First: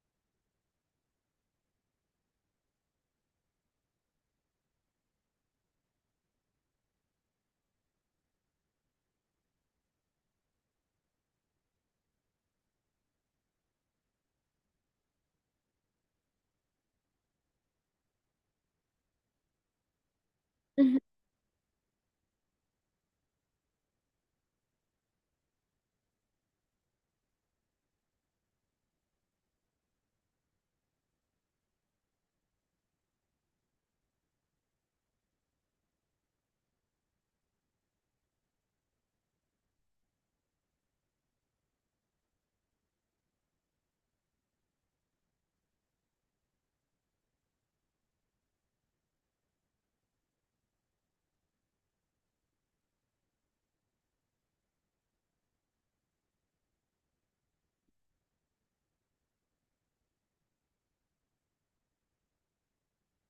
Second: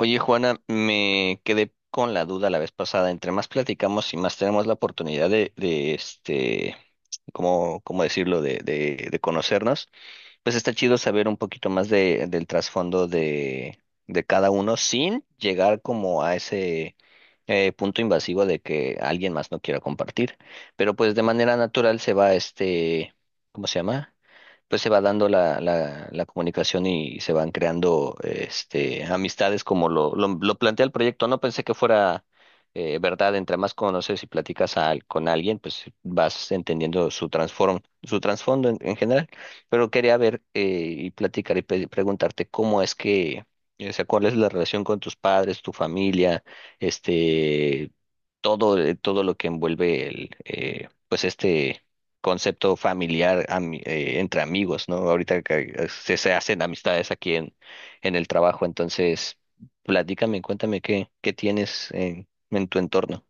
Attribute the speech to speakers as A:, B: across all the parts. A: Oye, Juana, me quedé con la duda la vez pasada. Entre más platicamos y más tenemos la oportunidad de ¿cómo decirlo? De, de conocernos, pues está chido saber un poquito más de, del trasfondo de cada uno sin llegar como a ese punto invasivo de que alguien más no quiera compartir. Pero pues de manera natural se va ¿cómo se llama? Pues se va dando la comunicación y se van creando este, amistades como lo plantea el proyecto. No pensé que fuera verdad, entre más conoces y platicas con alguien, pues vas entendiendo su su trasfondo en general. Pero quería ver y platicar y preguntarte cómo es que, o sea, cuál es la relación con tus padres, tu familia, este, todo, todo lo que envuelve el, pues este concepto familiar entre amigos, ¿no? Ahorita que se hacen amistades aquí en el trabajo, entonces platícame, cuéntame qué, qué tienes en tu entorno.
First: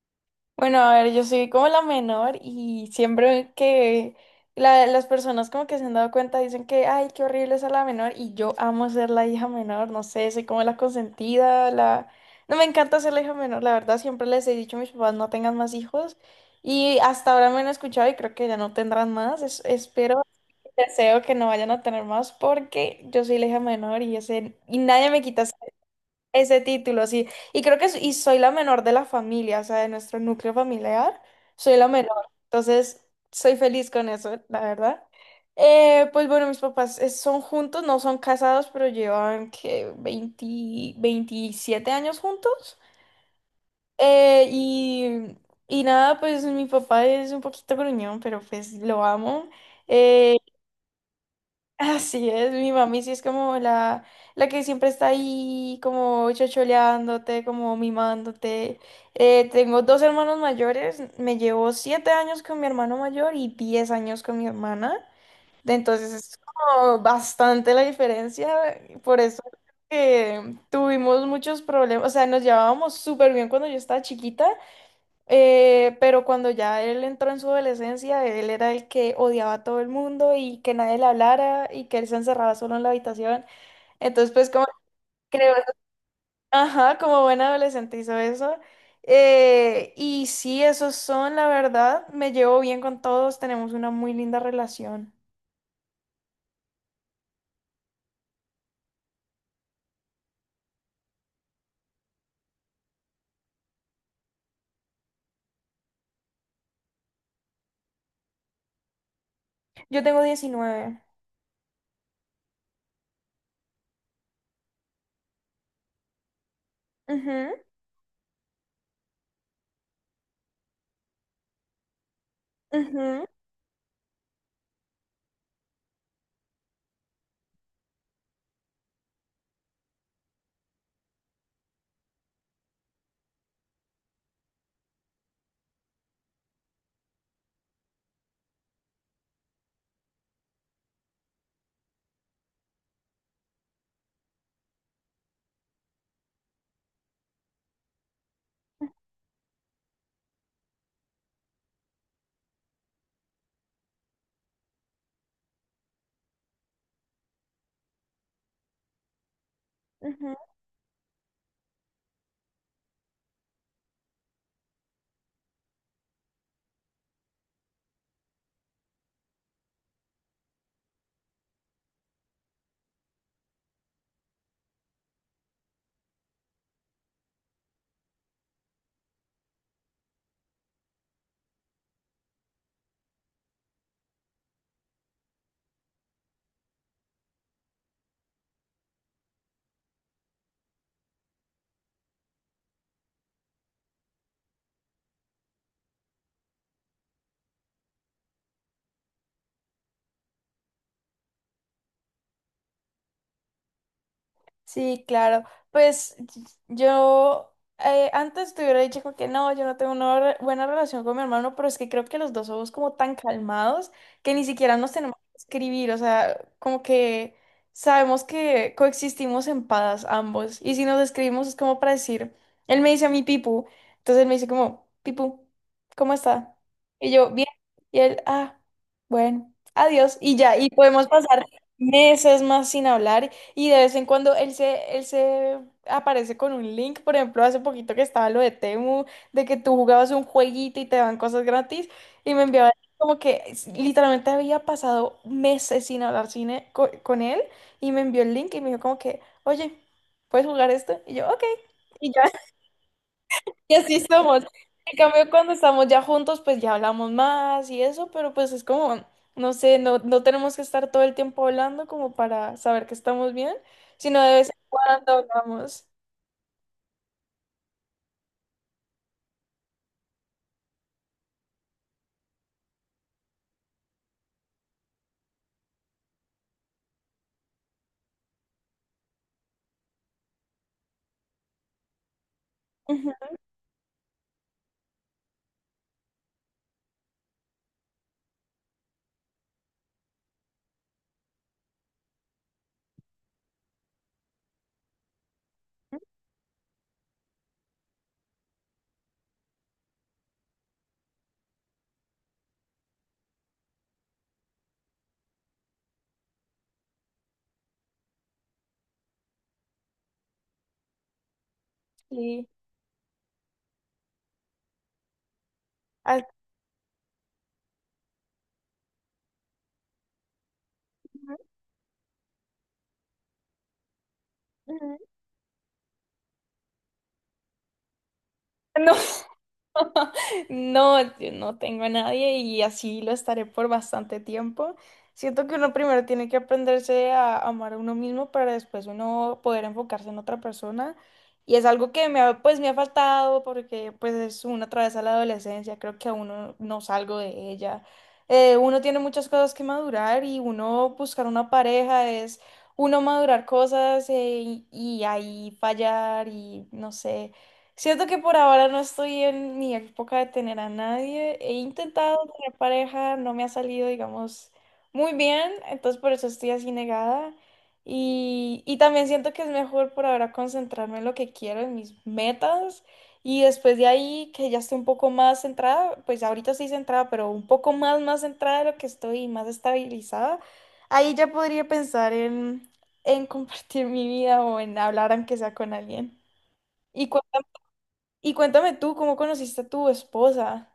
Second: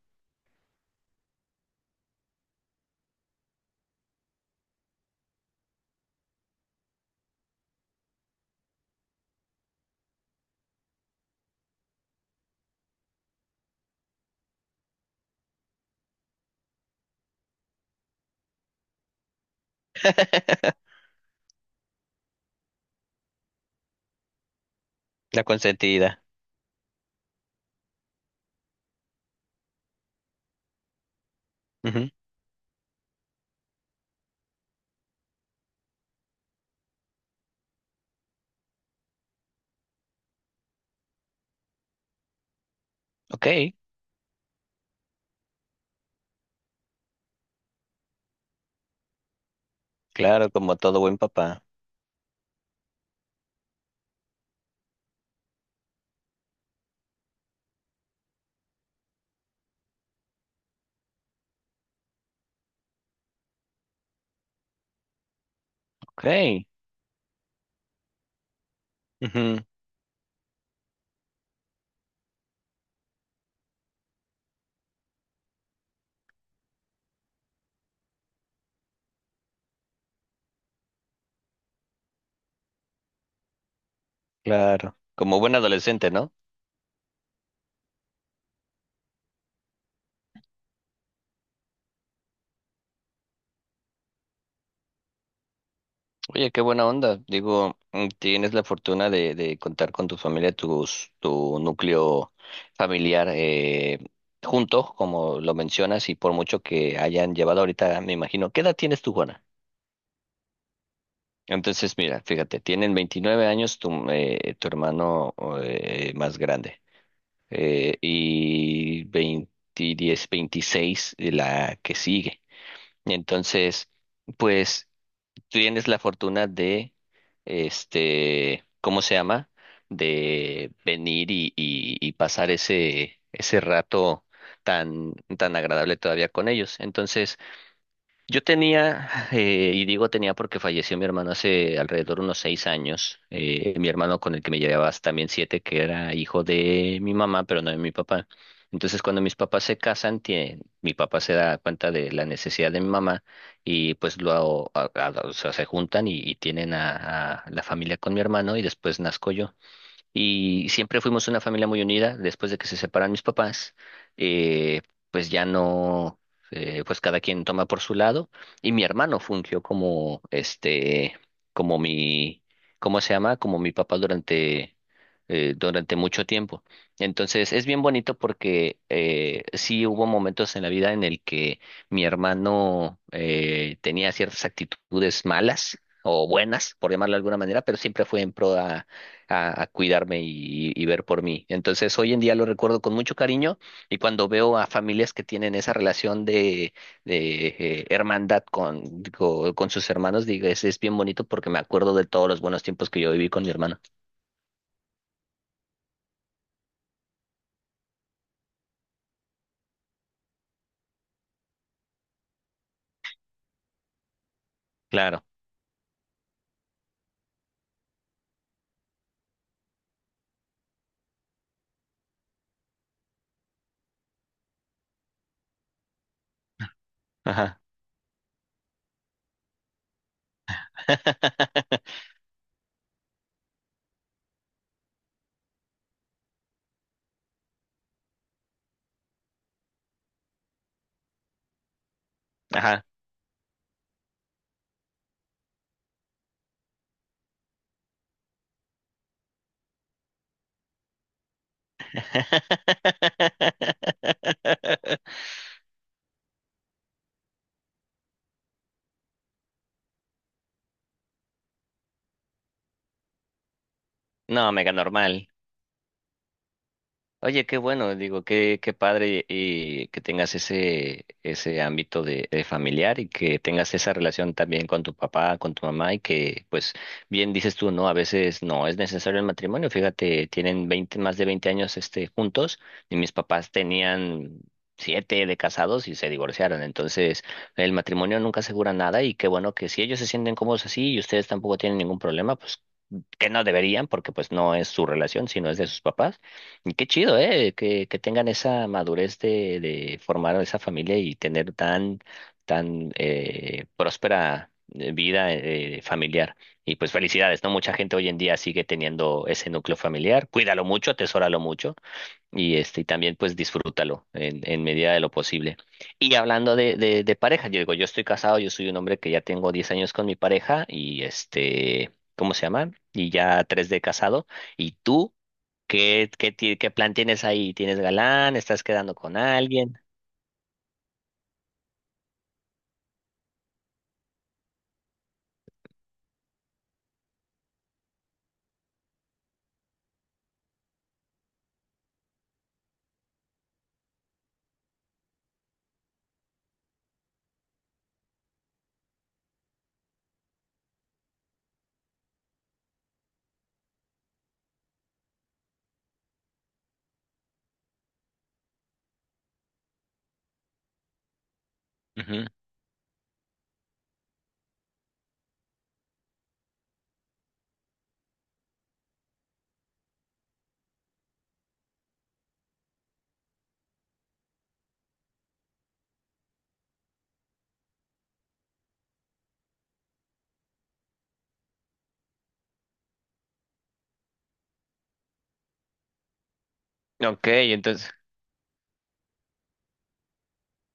B: Bueno, a ver, yo soy como la menor y siempre que las personas como que se han dado cuenta dicen que, ay, qué horrible ser la menor y yo amo ser la hija menor, no sé, soy como la consentida, la... No me encanta ser la hija menor, la verdad, siempre les he dicho a mis papás no tengan más hijos y hasta ahora me han escuchado y creo que ya no tendrán más, espero, deseo que no vayan a tener más porque yo soy la hija menor y, ese, y nadie me
A: La
B: quita
A: consentida.
B: ese título, sí. Y creo que y soy la menor de la familia, o sea, de nuestro núcleo familiar, soy la
A: Ujú.
B: menor. Entonces, soy feliz con eso, la verdad. Pues bueno, mis papás son juntos, no son casados, pero llevan que 20 27 años juntos.
A: Ok,
B: Eh, y, y nada, pues mi papá es un poquito gruñón, pero pues lo amo. Eh,
A: claro, como todo buen papá.
B: Así es, mi mami sí es como la que siempre está ahí como chocholeándote, como mimándote. Tengo dos hermanos mayores, me llevo 7 años con mi hermano mayor y 10 años con mi hermana. De Entonces
A: Ok,
B: es como bastante la diferencia, por eso
A: ujú,
B: que tuvimos muchos problemas, o sea, nos llevábamos súper bien cuando yo estaba chiquita pero cuando ya él entró en su adolescencia, él era el que odiaba a todo el mundo y que nadie le hablara y que él se encerraba solo en la habitación. Entonces, pues como
A: claro, como
B: creo,
A: buen adolescente, ¿no?
B: ajá, como buen adolescente hizo eso. Y sí, esos son, la verdad, me llevo bien con todos, tenemos una muy linda relación.
A: Oye, qué buena onda. Digo, tienes la fortuna de contar con tu familia, tus, tu núcleo familiar junto, como lo mencionas, y por mucho que hayan llevado ahorita, me imagino. ¿Qué edad tienes tú, Juana?
B: Yo tengo 19.
A: Entonces, mira, fíjate, tienen 29 años tu, tu hermano más grande
B: Ujú,
A: y 20, 10, 26 la que sigue.
B: ujú,
A: Entonces, pues tienes la fortuna de, ¿cómo se llama? De venir y pasar ese, ese rato tan, tan agradable todavía con ellos. Entonces, yo tenía, y digo tenía porque falleció mi hermano hace alrededor de unos 6 años, mi hermano con el que me llevaba también siete, que era hijo de mi mamá, pero no de mi papá. Entonces, cuando mis papás se casan, mi papá se da cuenta de la necesidad de mi mamá y pues o sea, se juntan y tienen a la familia con mi hermano y después nazco yo.
B: ujú.
A: Y siempre fuimos una familia muy unida. Después de que se separan mis papás, eh, pues ya no, pues cada quien toma por su lado. Y mi hermano fungió como, como mi, ¿cómo se llama? Como mi papá durante, durante mucho tiempo. Entonces es bien bonito porque sí hubo momentos en la vida en el que mi hermano tenía ciertas actitudes malas o buenas, por llamarlo de alguna manera, pero siempre fue en pro a cuidarme y ver por mí. Entonces, hoy en día lo recuerdo con mucho cariño y cuando veo a familias que tienen esa relación de, de hermandad con, digo, con sus hermanos, digo, es bien bonito porque me acuerdo de todos los buenos tiempos que yo viví con mi hermano.
B: Sí, claro. Pues y- yo Antes te hubiera dicho como que no, yo no tengo una buena relación con mi hermano, pero es que creo que los dos somos como tan calmados que ni siquiera nos tenemos
A: Claro.
B: que escribir, o sea, como que sabemos que coexistimos en paz ambos. Y si nos escribimos es como para decir, él me dice a mí Pipu, entonces él me dice como, Pipu, ¿cómo está? Y yo, bien.
A: Ajá.
B: Y él, ah, bueno, adiós. Y ya, y podemos pasar meses más sin hablar. Y de vez en cuando él se aparece con un link, por ejemplo, hace poquito que estaba lo de Temu, de que tú jugabas un jueguito y te daban cosas gratis, y me enviaba
A: Ajá.
B: como que literalmente había pasado meses sin hablar con él, y me envió el link y me dijo como que, oye, ¿puedes jugar esto? Y yo, ok, y ya. Y así somos. En cambio, cuando estamos ya juntos, pues ya hablamos más y eso, pero pues es como, no sé, no tenemos que estar todo el tiempo hablando como para saber que estamos bien, sino de vez
A: No,
B: en
A: mega
B: cuando
A: normal.
B: hablamos.
A: Oye, qué bueno, digo, qué, qué padre y que tengas ese, ese ámbito de familiar y que tengas esa relación también con tu papá, con tu mamá y que, pues, bien dices tú, ¿no? A veces no es necesario el matrimonio. Fíjate, tienen 20, más de 20 años, este, juntos y mis
B: Ujú.
A: papás tenían siete de casados y se divorciaron. Entonces, el matrimonio nunca asegura nada y qué bueno que si ellos se sienten cómodos así y ustedes tampoco tienen ningún problema, pues que no deberían porque pues no es su relación, sino es de sus papás. Y qué chido, ¿eh? Que tengan esa madurez de formar esa familia y tener tan, tan próspera vida familiar. Y pues felicidades, ¿no? Mucha gente hoy en día sigue teniendo ese núcleo familiar. Cuídalo mucho, atesóralo mucho
B: Sí.
A: y este, y también pues disfrútalo en medida de lo posible. Y
B: Así-
A: hablando de, de pareja, yo digo, yo estoy casado, yo soy un hombre que ya tengo 10 años con mi pareja y este, ¿cómo se llama? Y ya 3 de casado. ¿Y
B: ujú.
A: tú qué, qué, qué plan tienes ahí? ¿Tienes galán? ¿Estás
B: No,
A: quedando con alguien?
B: No, yo no tengo a nadie y así lo estaré por bastante tiempo. Siento que uno primero tiene que aprenderse a amar a uno mismo para después uno poder enfocarse en otra persona. Y es algo que me ha, pues, me ha faltado porque pues es una travesa a la adolescencia, creo que aún no salgo de ella. Uno tiene muchas cosas que madurar y uno buscar una pareja es uno madurar cosas y ahí fallar y no sé. Siento que por ahora no estoy en mi época de tener a nadie. He intentado
A: Ujú.
B: tener pareja, no me ha salido, digamos, muy bien, entonces por eso estoy así negada. Y también siento que es mejor por ahora concentrarme en lo que quiero, en mis metas. Y después de ahí, que ya estoy un poco más centrada, pues ahorita estoy centrada, pero un poco más, más centrada de lo que estoy y más estabilizada, ahí ya podría pensar en compartir mi vida o en hablar aunque sea con alguien. ¿Y cu-
A: Ok, entonces
B: y cuéntame tú, ¿cómo conociste a tu esposa?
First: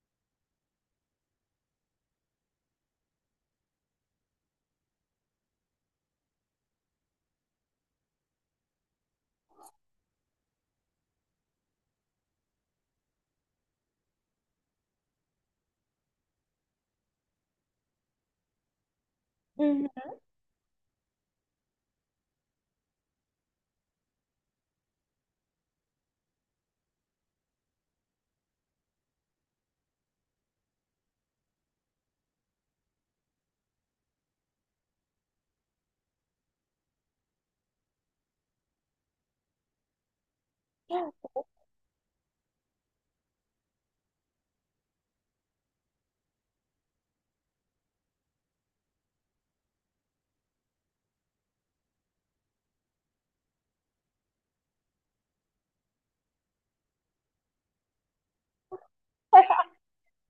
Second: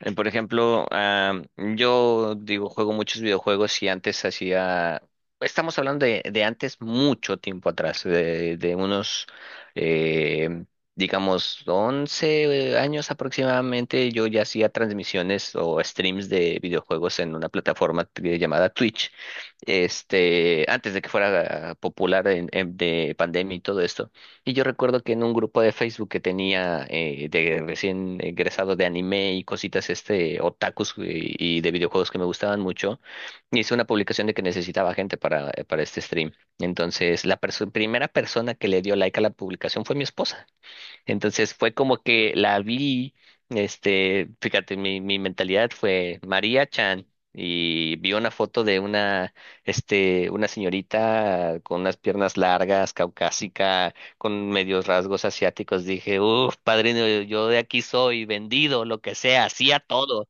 A: por ejemplo, ah, yo digo, juego muchos videojuegos y antes hacía, estamos hablando de antes mucho tiempo atrás, de unos, eh, digamos, 11 años aproximadamente, yo ya hacía transmisiones o streams de videojuegos en una plataforma llamada Twitch,
B: Ujú.
A: este, antes de que fuera popular en, de pandemia y todo esto. Y yo recuerdo que en un grupo de Facebook que tenía de recién egresado de anime y cositas este otakus y de videojuegos que me gustaban mucho, hice una publicación de que necesitaba gente para este stream. Entonces, la primera persona que le dio like a la publicación fue mi esposa. Entonces fue como que la vi, este, fíjate, mi mentalidad fue María Chan y vi una foto de una, este, una señorita con unas piernas largas, caucásica, con medios rasgos asiáticos. Dije, uff, padrino, yo de aquí soy, vendido, lo que sea, hacía todo.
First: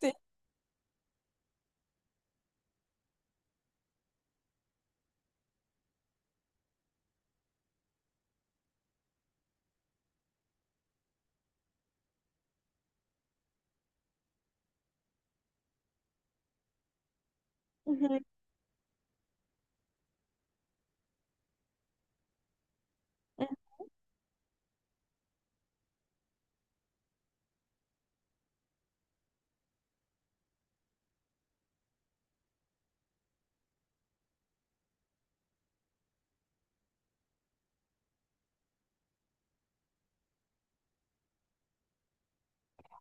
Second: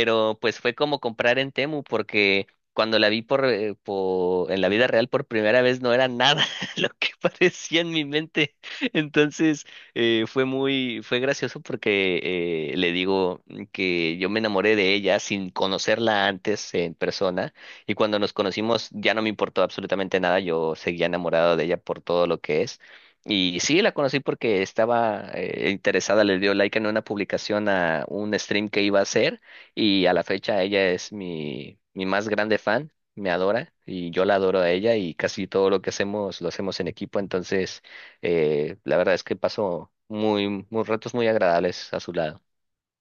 B: Sí.
A: pues fue como comprar en Temu porque... Cuando la vi por, en la vida real por primera vez no era nada lo que parecía en mi mente. Entonces, fue muy, fue gracioso porque le digo que yo me enamoré de ella sin conocerla antes en persona y
B: Ujú.
A: cuando nos conocimos ya no me importó absolutamente nada, yo seguía enamorado de ella por todo lo que es. Y sí, la conocí porque estaba interesada, le dio like en una publicación a un stream que iba a hacer y a la fecha ella es mi, mi más grande fan, me adora y yo la adoro a ella y casi todo lo que hacemos lo hacemos en equipo, entonces... La verdad es que pasó muy, muy ratos muy agradables a su lado.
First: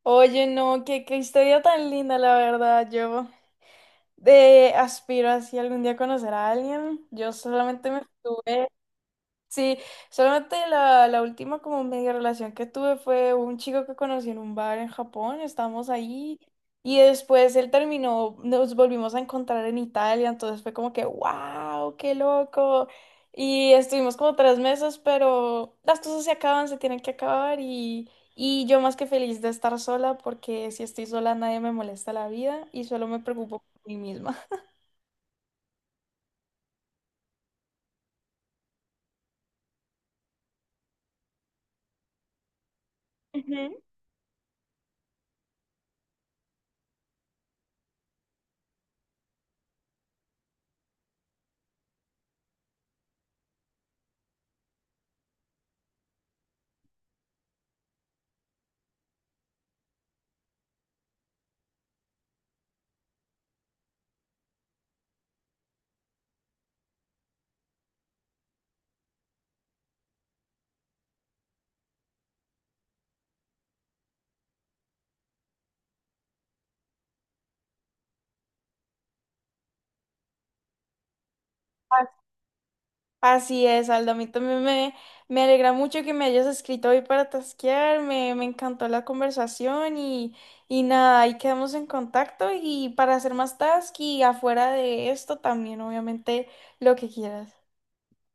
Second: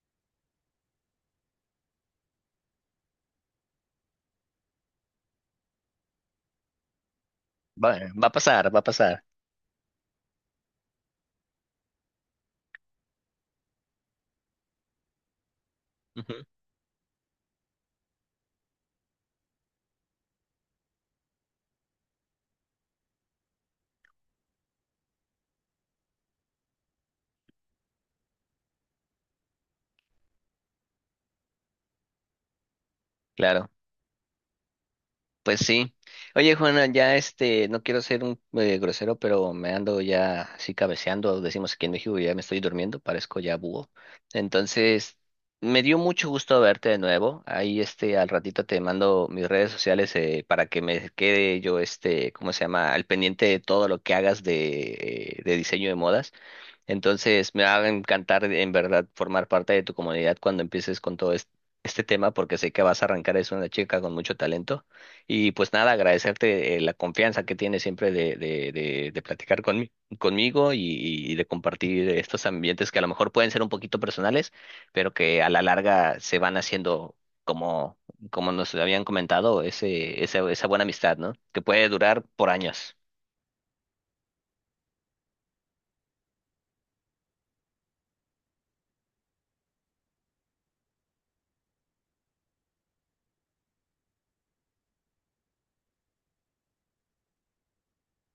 B: Oye, no, qué, qué historia tan linda, la verdad. Yo de aspiro así algún día a conocer a alguien. Yo solamente
A: Va,
B: me
A: va a pasar,
B: estuve.
A: va a pasar.
B: Sí, solamente la, la última como media relación que tuve fue un chico que conocí en un bar en Japón, estábamos ahí
A: Ujú.
B: y después él terminó, nos volvimos a encontrar en Italia, entonces fue como que, wow, qué loco. Y estuvimos como 3 meses, pero las cosas se acaban, se tienen que acabar y yo más que feliz de estar sola porque si estoy sola nadie me molesta la vida y solo me preocupo
A: Claro,
B: por mí misma.
A: pues sí. Oye, Juana, ya este, no quiero ser un grosero, pero me ando ya así cabeceando, decimos aquí en México, ya me estoy durmiendo, parezco ya
B: Ujú.
A: búho. Entonces, me dio mucho gusto verte de nuevo. Ahí este, al ratito te mando mis redes sociales para que me quede yo este, ¿cómo se llama? Al pendiente de todo lo que hagas de diseño de modas. Entonces, me va a encantar en verdad formar parte de tu comunidad cuando empieces con todo este, este tema, porque sé que vas a arrancar, es una chica con mucho talento. Y pues nada, agradecerte la confianza que tienes siempre de platicar conmigo y de compartir estos ambientes que a lo mejor pueden ser un poquito personales, pero que a la larga se van haciendo como, como nos habían comentado, ese, esa buena amistad, ¿no? Que puede durar por años.
B: Así es, Aldo. A mí también me alegra mucho que me hayas escrito hoy para tasquear. Me encantó la conversación y nada, ahí quedamos en contacto y para hacer más task y afuera de esto también, obviamente, lo que quieras.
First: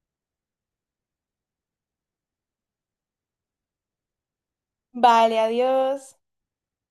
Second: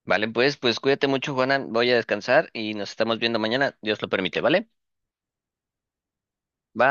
A: Vale, pues, pues cuídate mucho, Juana. Voy a descansar y nos estamos viendo mañana. Dios lo permite, ¿vale?
B: Vale, adiós.
A: Bye.